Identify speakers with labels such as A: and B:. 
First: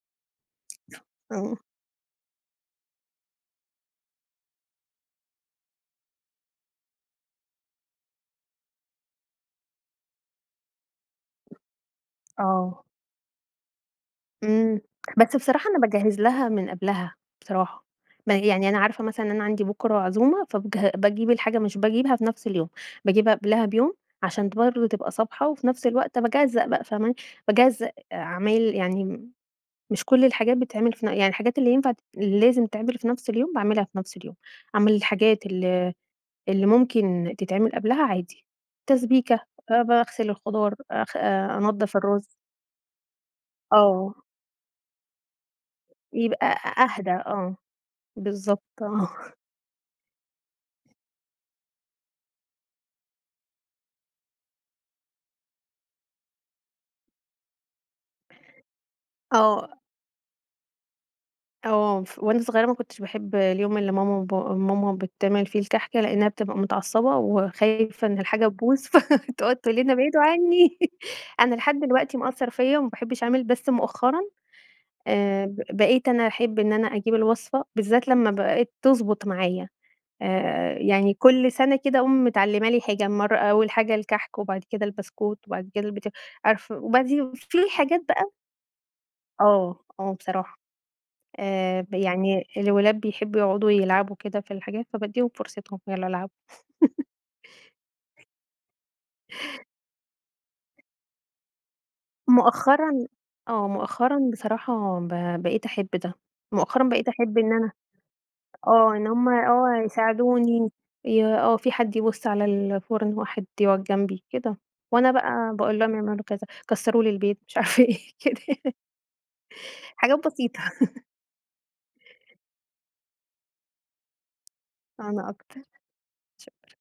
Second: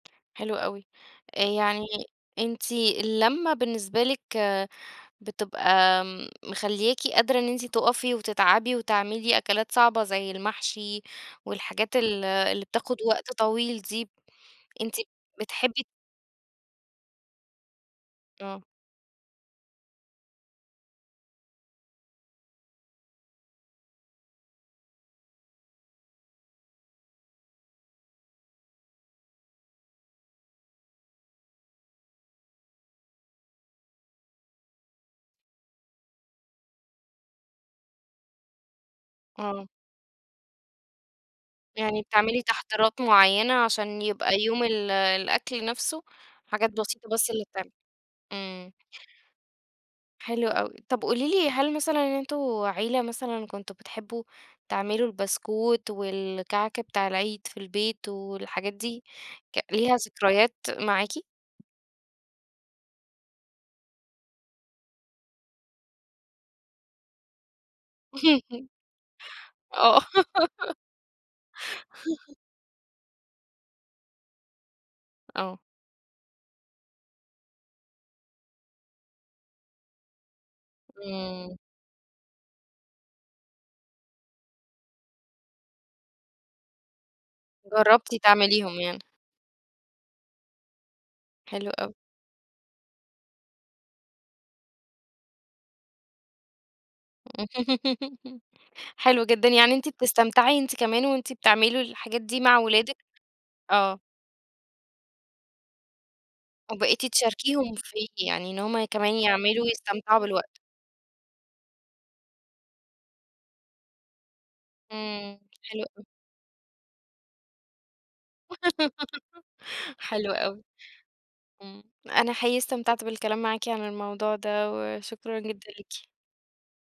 A: حلو أوي، آآ،
B: إمم.
A: يعني أنتِ اللمّة بالنسبة لِك بتبقى مخلياكِ قادرة إن أنتِ تُقفي وتتعبي وتعملي أكلات صعبة زي المحشي والحاجات ال اللي
B: آه.
A: بتاخد وقت طويل دي،
B: إمم،
A: أنتِ
B: بس بصراحة أنا
A: بتحبي
B: باجهّز لها من قبلها، بصراحة، م
A: آه.
B: يعني أنا عارفة مثلًا أنا عندي بُكرة عزومة فبج باجيب الحاجة، مش باجيبها في نَفس اليوم، باجيبها قبلها بيوم عشان ت برضو تبقى صابحة، وفي نَفس الوقت باجزّأ بقى فاهماني؟ باجزّأ عمايل يعني مش كُلّ الحاجات بتتعمل في ن يعني الحاجات اللي ينفع ت لازم تتعمل في نَفس اليوم باعملها في نَفس اليوم، أعمل الحاجات ال اللي ممكن تتعمل قبلها عادي، تسبيكة،
A: آه.
B: آآ، باغسل الخضار آآ، خ أنضف
A: يعني
B: الرز.
A: بتعملي تحضيرات معيّنة عشان
B: آه.
A: يبقى يوم ال الأكل نَفسه
B: يبقى
A: حاجات
B: أ
A: بسيطة
B: أهدى
A: بس اللي
B: آه،
A: تتعمل،
B: بالضبط
A: إمم.
B: آه.
A: حلو أوي، طَب قولي لي هل مثلًا أنتم عيلة مثلًا كنتم بتحبوا تعملوا البسكويت والكعك بتاع العيد في البيت والحاجات دي
B: آه.
A: ليها ك ذكريات معاكِ؟
B: آه، ف وأنا صغيّرة ما كُنتش باحب اليوم اللي ماما وبا ماما بتعمل فيه الكحك لأنها بتبقى متعصبة وخايفة إن الحاجة تبوظ، فتقعد تقول لنا:
A: آه.
B: "ابعدوا عنّي"، أنا لحد دلوقتي مأثر فيَّ وما باحبش أعمل، بس مؤخرًا آآ،
A: آه.
B: ب بقيت أنا أحب إن أنا أجيب الوصفة بالذات لمّا بقِت تضبط معايا آآ، يعني كُلّ
A: إمم.
B: سنة كده اقوم متعلمة لي حاجة، مَرّة أوّل حاجة الكحك وبعد كده البسكويت وبعد كده اليبت عارفة وبعديه في حاجات
A: جربتِ
B: بقى
A: تعمليهم يعني.
B: آه آه بصراحة
A: حلو
B: آآ،
A: أوي.
B: ب يعني الولاد بيحبوا يقعدوا يلعبوا كده في الحاجات فباديهم فرصتهم يالّا العبوا.
A: حلو جدًا، يعني أنتِ بتستمتعي أنتِ كمان وأنتِ بتعملوا الحاجات دي مع ولادِك؟
B: مؤخرًا آه،
A: آه.
B: مؤخرًا بصراحة ب بقيت أحب ده، مؤخرًا
A: وبقيتِ
B: بقيت أحب إن أنا
A: تشاركيهم فيه، يعني إن هُم
B: آه إن
A: كمان
B: هُم
A: يعملوا
B: آه
A: ويستمتعوا بالوقت.
B: يساعدوني ي آه، في حد يبُص على الفرن، واحد يقعد جنبي كده، وأنا
A: إمم،
B: بقى باقول
A: حلو
B: لهم
A: أوي.
B: يعملوا كذا، كسروا لي البيت مش عارفة إيه كده يعني. حاجات
A: حلو
B: بسيطة.
A: أوي، إمم، أنا حقيقي استمتعت بالكلام معاكِ عن الموضوع ده،
B: أنا
A: وشكرًا
B: أكتر
A: جدًا ليكِ.
B: شكرًا.